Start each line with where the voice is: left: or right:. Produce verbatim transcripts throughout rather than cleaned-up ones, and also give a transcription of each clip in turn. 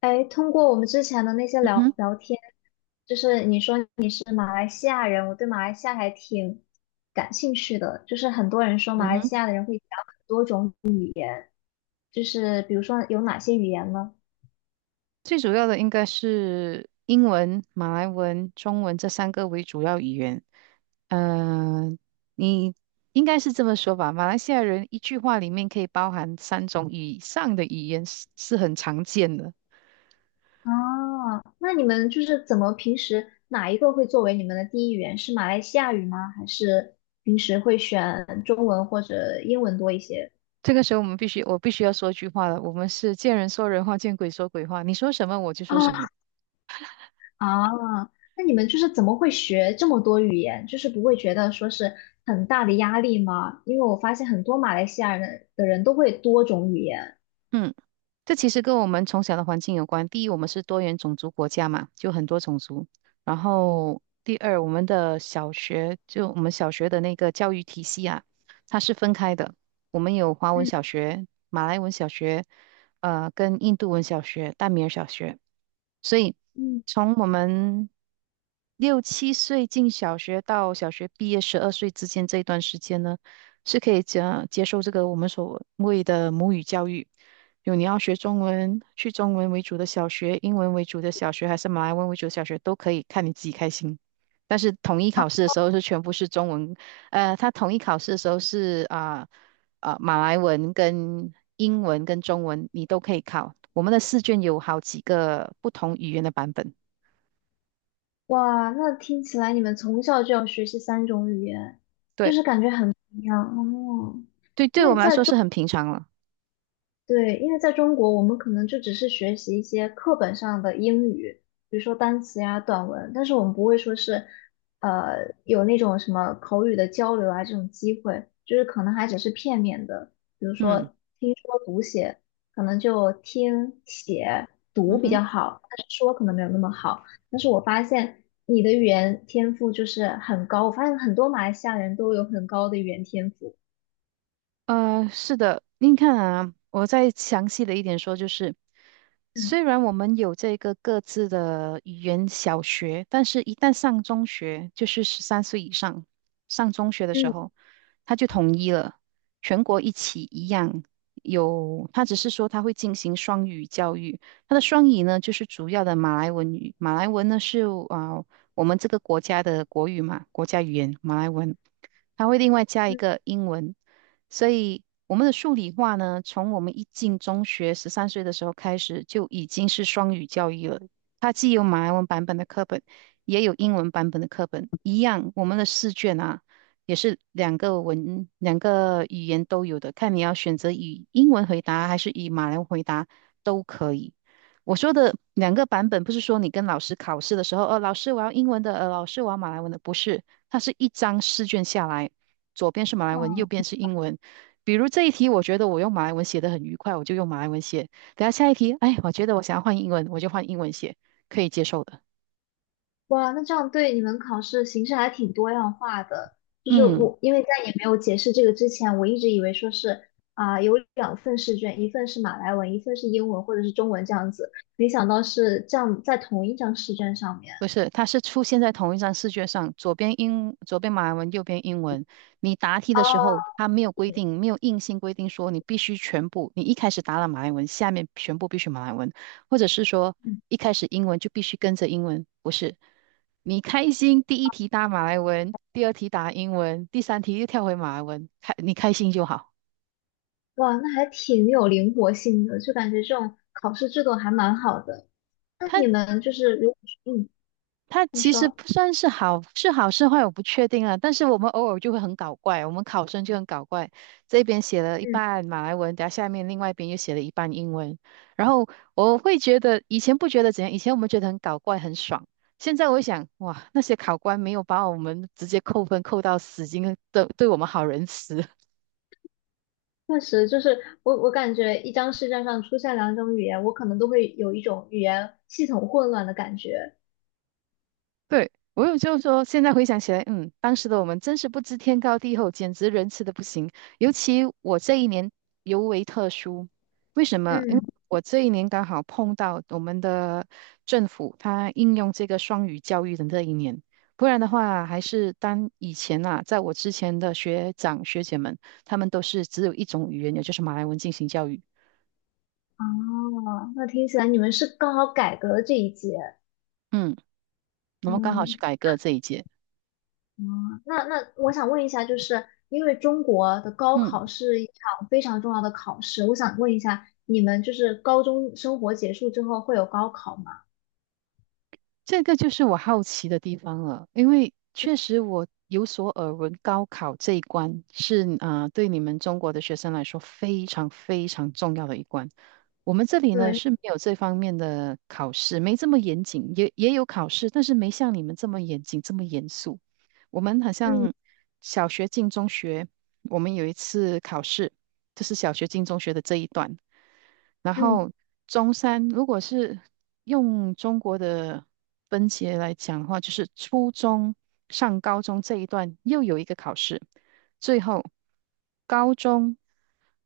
left: 哎，通过我们之前的那些
right: 嗯
left: 聊
right: 哼，
left: 聊天，就是你说你是马来西亚人，我对马来西亚还挺感兴趣的。就是很多人说马
right: 嗯
left: 来
right: 哼，
left: 西亚的人会讲很多种，就是比如说有哪些语言呢？
right: 最主要的应该是英文、马来文、中文这三个为主要语言。嗯、你应该是这么说吧？马来西亚人一句话里面可以包含三种以上的语言是是很常见的。
left: 啊，那你们就是怎么平时哪一个会作为你们的第一语言？是马来西亚语吗？还是平时会选中文或者英文多一些？
right: 这个时候我们必须，我必须要说一句话了。我们是见人说人话，见鬼说鬼话。你说什么我就说什么。
left: 啊。啊，那你们就是怎么会学这么多语言？就是不会觉得说是很大的压力吗？因为我发现很多马来西亚人的人都会多种语言。
right: 嗯，这其实跟我们从小的环境有关。第一，我们是多元种族国家嘛，就很多种族。然后第二，我们的小学，就我们小学的那个教育体系啊，它是分开的。我们有华文小
left: 嗯
right: 学、马来文小学，呃，跟印度文小学、大米尔小学。所以
left: 嗯。
right: 从我们六七岁进小学到小学毕业十二岁之间这一段时间呢，是可以接接受这个我们所谓的母语教育。有你要学中文，去中文为主的小学、英文为主的小学，还是马来文为主的小学，都可以，看你自己开心。但是统一考试的时候是全部是中文，呃，他统一考试的时候是啊啊、马来文跟英文跟中文你都可以考。我们的试卷有好几个不同语言的版本，
left: 哇，那听起来你们从小就要学习三种语言
right: 对，
left: 一样哦。
right: 对，对我们来说是很平常了。
left: 对，因为在中国，我们可能就只是学习一些课本上的英语，比如说单词呀、短文，但是我们不会说是，呃，有那种什么口语的交流啊这种机会，就是可能还只是片面的，比如
right: 嗯，
left: 说听说读写，可能就听写
right: 嗯
left: 读比
right: 哼。
left: 较好，但是说可能没有那么好。但是我发现你的语言天赋就是很高，我发现很多马来西亚人都有很高的语言天赋。
right: 呃，是的，您看啊，我再详细的一点说，就是
left: 嗯
right: 虽然我们有这个各自的语言小学，但是一旦上中学，就是十三岁以上上中学的时
left: 嗯
right: 候，他就统一了，全国一起一样有。他只是说他会进行双语教育，他的双语呢，就是主要的马来文语，马来文呢是啊、呃我们这个国家的国语嘛，国家语言马来文，他会另外加一个英文。所以我们的数理化呢，从我们一进中学十三岁的时候开始，就已经是双语教育了。它既有马来文版本的课本，也有英文版本的课本。一样，我们的试卷啊，也是两个文，两个语言都有的，看你要选择以英文回答还是以马来文回答都可以。我说的两个版本，不是说你跟老师考试的时候，呃，老师我要英文的，呃，老师我要马来文的，不是，它是一张试卷下来。左边是马来文，右边是英文，比如这一题，我觉得我用马来文写的很愉快，我就用马来文写。等下下一题，哎，我觉得我想要换英文，我就换英文写，可以接受的。
left: 哇，那这样对你们考试形式还挺多样化的。就是
right: 嗯。
left: 我，因为在你没有解释这个之前，我一直以为说是啊、有两份试卷，一份是马来文，一份是英文或者是中文这样子，没想到是这样在同一张试卷上面。
right: 不是，它是出现在同一张试卷上，左边英，左边马来文，右边英文。你答题的时候，
left: 哦，
right: 它没有规定，没有硬性规定说你必须全部，你一开始答了马来文，下面全部必须马来文，或者是说
left: 嗯
right: 一开始英文就必须跟着英文，不是。你开心，第一题答马来文，第二题答英文，第三题又跳回马来文，开你开心就好。
left: 哇，那还挺有灵活性的，就感觉这种考试制度还蛮好的。那你你
right: 它
left: 们就是，如嗯，嗯。
right: 它
left: 你
right: 其实
left: 说
right: 不算是好，是好是坏我不确定啊。但是我们偶尔就会很搞怪，我们考生就很搞怪，这边写了一
left: 嗯
right: 半马来文，等下下面另外一边又写了一半英文。然后我会觉得以前不觉得怎样，以前我们觉得很搞怪很爽，现在我会想，哇，那些考官没有把我们直接扣分扣到死，已经对对我们好仁慈。
left: 确实，就是我，我感觉一张试卷上出现两种语言，我可能都会有一种语言系统混乱的感觉。
right: 对，我有就是说，现在回想起来，嗯，当时的我们真是不知天高地厚，简直仁慈的不行。尤其我这一年尤为特殊，为什么？因为
left: 嗯，
right: 我这一年刚好碰到我们的政府，它应用这个双语教育的那一年，不然的话，还是当以前啊，在我之前的学长学姐们，他们都是只有一种语言，也就是马来文进行教育。
left: 哦，那听起来你们是刚好改革了这一届。
right: 嗯，我们刚好是
left: 嗯
right: 改革这一届。
left: 嗯，那那我想问一下，就是因为中国的高
right: 嗯。
left: 考是一场非常重要的考试，我想问一下，你们就是高中生活结束之后会有高考吗？
right: 这个就是我好奇的地方了，因为确实我有所耳闻，高考这一关是啊、呃对你们中国的学生来说非常非常重要的一关。我们这里呢
left: 对，
right: 是没有这方面的考试，没这么严谨，也也有考试，但是没像你们这么严谨，这么严肃。我们好
left: 嗯
right: 像小学进中学，我们有一次考试，就是小学进中学的这一段，然
left: 嗯
right: 后中山如果是用中国的分节来讲的话，就是初中上高中这一段又有一个考试，最后高中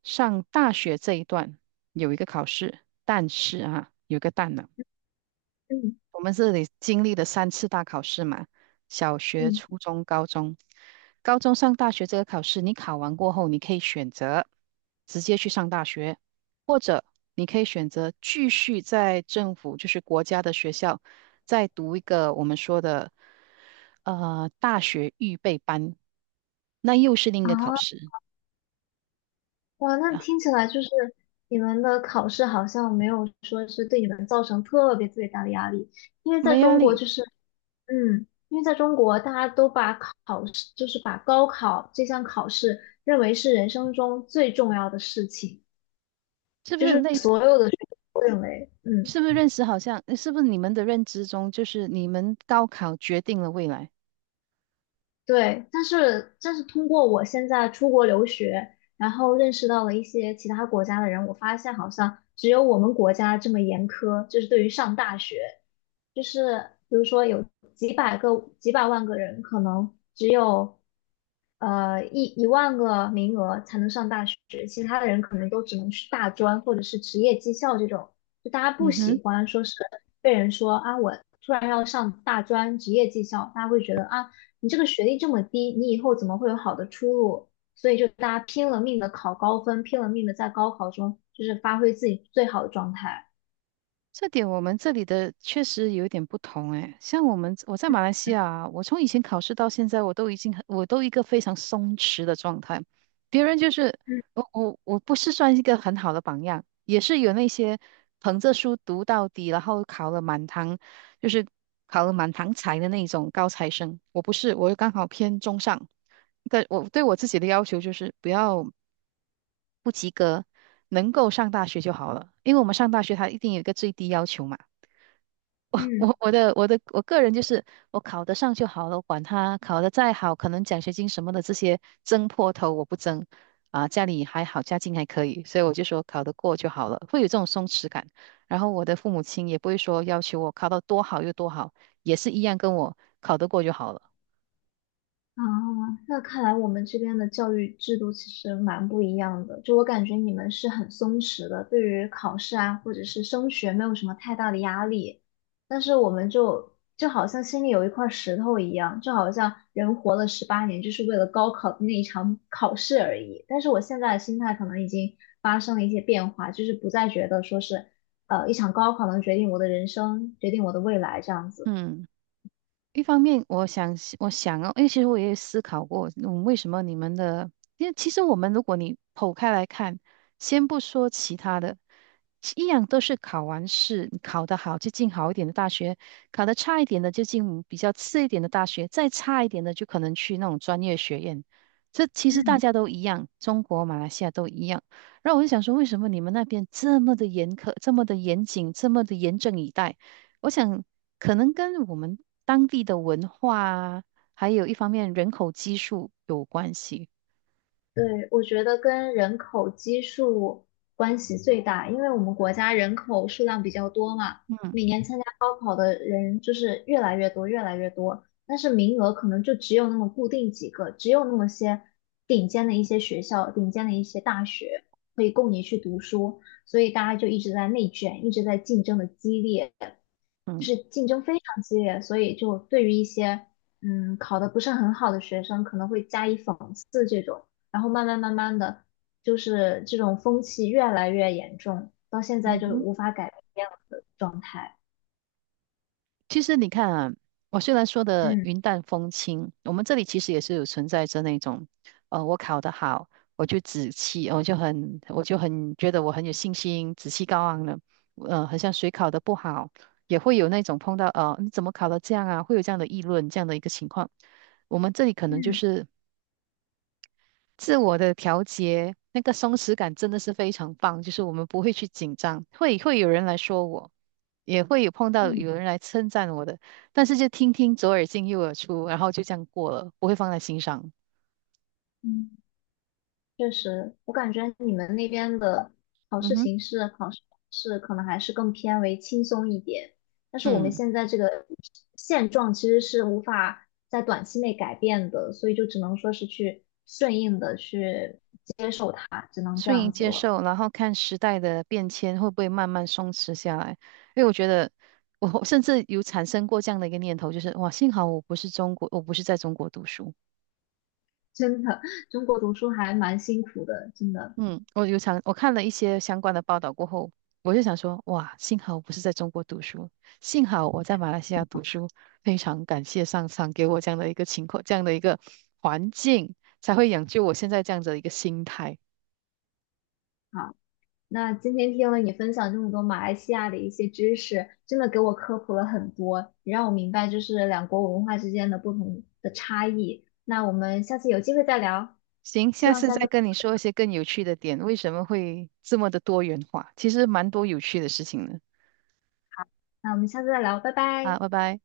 right: 上大学这一段有一个考试，但是啊，有个个但
left: 嗯
right: 我们这里经历了三次大考试嘛，小学、
left: 嗯，
right: 初中、高中。高中上大学这个考试，你考完过后，你可以选择直接去上大学，或者你可以选择继续在政府，就是国家的学校，再读一个我们说的呃大学预备班，那又是另一个考
left: 啊。
right: 试
left: 哇，那
right: 啊，
left: 听起来就是你们的考试好像没有说是对你们造成特别特别大的压力，因为在
right: 没压
left: 中国
right: 力，
left: 就是，嗯，因为在中国大家都把考试，就是把高考这项考试认为是人生中最重要的事情，
right: 是不
left: 就
right: 是类
left: 是
right: 似？
left: 所认为，
right: 是不是
left: 嗯。
right: 认识好像？是不是你们的认知中，就是你们高考决定了未来？
left: 对，但是但是通过我现在出国留学，然后认识到了一些其他国家的人，我发现好像只有我们国家这么严苛，就是对于上大学，就是比如说有几百个、几百万个人，可能只有呃一一万个名额才能上大学，其他的人可能都只能去大专或者是职业技校这种，就大家不
right: 嗯哼。
left: 喜欢说是被人说啊稳。大专职业技校，大家会觉得啊，你这个学历这么低，你以后怎么会有好的出路？所以就大家拼了命的考高分，拼了命的在高考中就是发挥自己最好的状态。
right: 这点我们这里的确实有点不同诶，像我们我在马
left: 嗯
right: 来西亚啊我从以前考试到现在，我都已经很我都一个非常松弛的状态。别人就是
left: 嗯。
right: 我我我不是算一个很好的榜样，也是有那些捧着书读到底，然后考了满堂，就是考了满堂才的那种高材生。我不是，我刚好偏中上。但我对我自己的要求就是不要不及格，能够上大学就好了，因为我们上大学它一定有一个最低要求嘛。
left: 嗯。
right: 我我的我的我个人就是我考得上就好了，我管他考得再好，可能奖学金什么的这些争破头我不争啊，家里还好，家境还可以，所以我就说考得过就好了，会有这种松弛感。然后我的父母亲也不会说要求我考到多好又多好，也是一样跟我考得过就好了。
left: 啊，那看来我们这边的教育制度其实蛮不一样的。就我感觉你们是很松弛的，对于考试啊或者是升学没有什么太大的压力，但是我们就就好像心里有一块石头一样，就好像人活了十八年就是为了高考的那一场考试而已。但是我现在的心态可能已经发生了一些变化，就是不再觉得说是呃一场高考能决定我的人生，决定我的未来这样子。
right: 嗯。一方面，我想是我想哦，因为其实我也思考过，嗯，为什么你们的，因为其实我们如果你剖开来看，先不说其他的，一样都是考完试，你考得好就进好一点的大学，考得差一点的就进比较次一点的大学，再差一点的就可能去那种专业学院。这其实大
left: 嗯。
right: 家都一样，中国、马来西亚都一样。然后我就想说，为什么你们那边这么的严苛，这么的严谨，这么的严阵以待？我想可能跟我们当地的文化啊，还有一方面人口基数有关系。
left: 对，我觉得跟人口基数关系最大，因为我们国家人口数量比较多嘛，
right: 嗯，
left: 每年参加高考的人就是越来越多，越来越多，但是名额可能就只有那么固定几个，只有那么些顶尖的一些学校、顶尖的一些大学可以供你去读书，所以大家就一直在内卷，一直在竞争的激烈。就
right: 嗯，
left: 是竞争非常激烈，所以就对于一些嗯考得不是很好的学生，可能会加以讽刺这种，然后慢慢慢慢的，就是这种风气越来越严重，到现在
right: 嗯
left: 就
right: 哼，
left: 无法改变了的状态。
right: 其实你看啊，我虽然说的
left: 嗯
right: 云淡风轻，我们这里其实也是有存在着那种，呃，我考得好，我就紫气，我就很，我就很觉得我很有信心，紫气高昂了。呃，很像谁考得不好，也会有那种碰到，呃，你怎么考得这样啊？会有这样的议论，这样的一个情况。我们这里可能就
left: 嗯
right: 是。自我的调节，那个松弛感真的是非常棒，就是我们不会去紧张，会会有人来说我，也会有碰到
left: 嗯
right: 有人来称赞我的，但是就听听左耳进右耳出，然后就这样过了，不会放在心上。
left: 嗯。确实，我感觉你们那边的考
right: 嗯
left: 试
right: 哼，
left: 形式、考试方式可能还是更偏为轻松一点，但是我们
right: 嗯，
left: 现在这个现状其实是无法在短期内改变的，所以就只能说是去顺应的去接受它，只能这
right: 顺应
left: 样子
right: 接
left: 了。
right: 受，然后看时代的变迁会不会慢慢松弛下来，因为我觉得。我甚至有产生过这样的一个念头，就是哇，幸好我不是中国，我不是在中国读书。
left: 真的，中国读书还蛮辛苦的，真的。
right: 嗯，我有想，我看了一些相关的报道过后，我就想说，哇，幸好我不是在中国读书，幸好我在马来西亚读书，非常感谢上苍给我这样的一个情况，这样的一个环境，才会养就我现在这样子的一个心态。
left: 啊。那今天听了你分享这么多马来西亚的一些知识，真的给我科普了很多，也让我明白就是两国文化之间的不同的差异。那我们下次有机会再聊，
right: 行，
left: 希
right: 下
left: 望
right: 次
left: 下
right: 再
left: 次，
right: 跟你说一些更有趣的点，为什么会这么的多元化？其实蛮多有趣的事情的。
left: 那我们下次再聊，拜
right: 啊，
left: 拜。
right: 拜拜。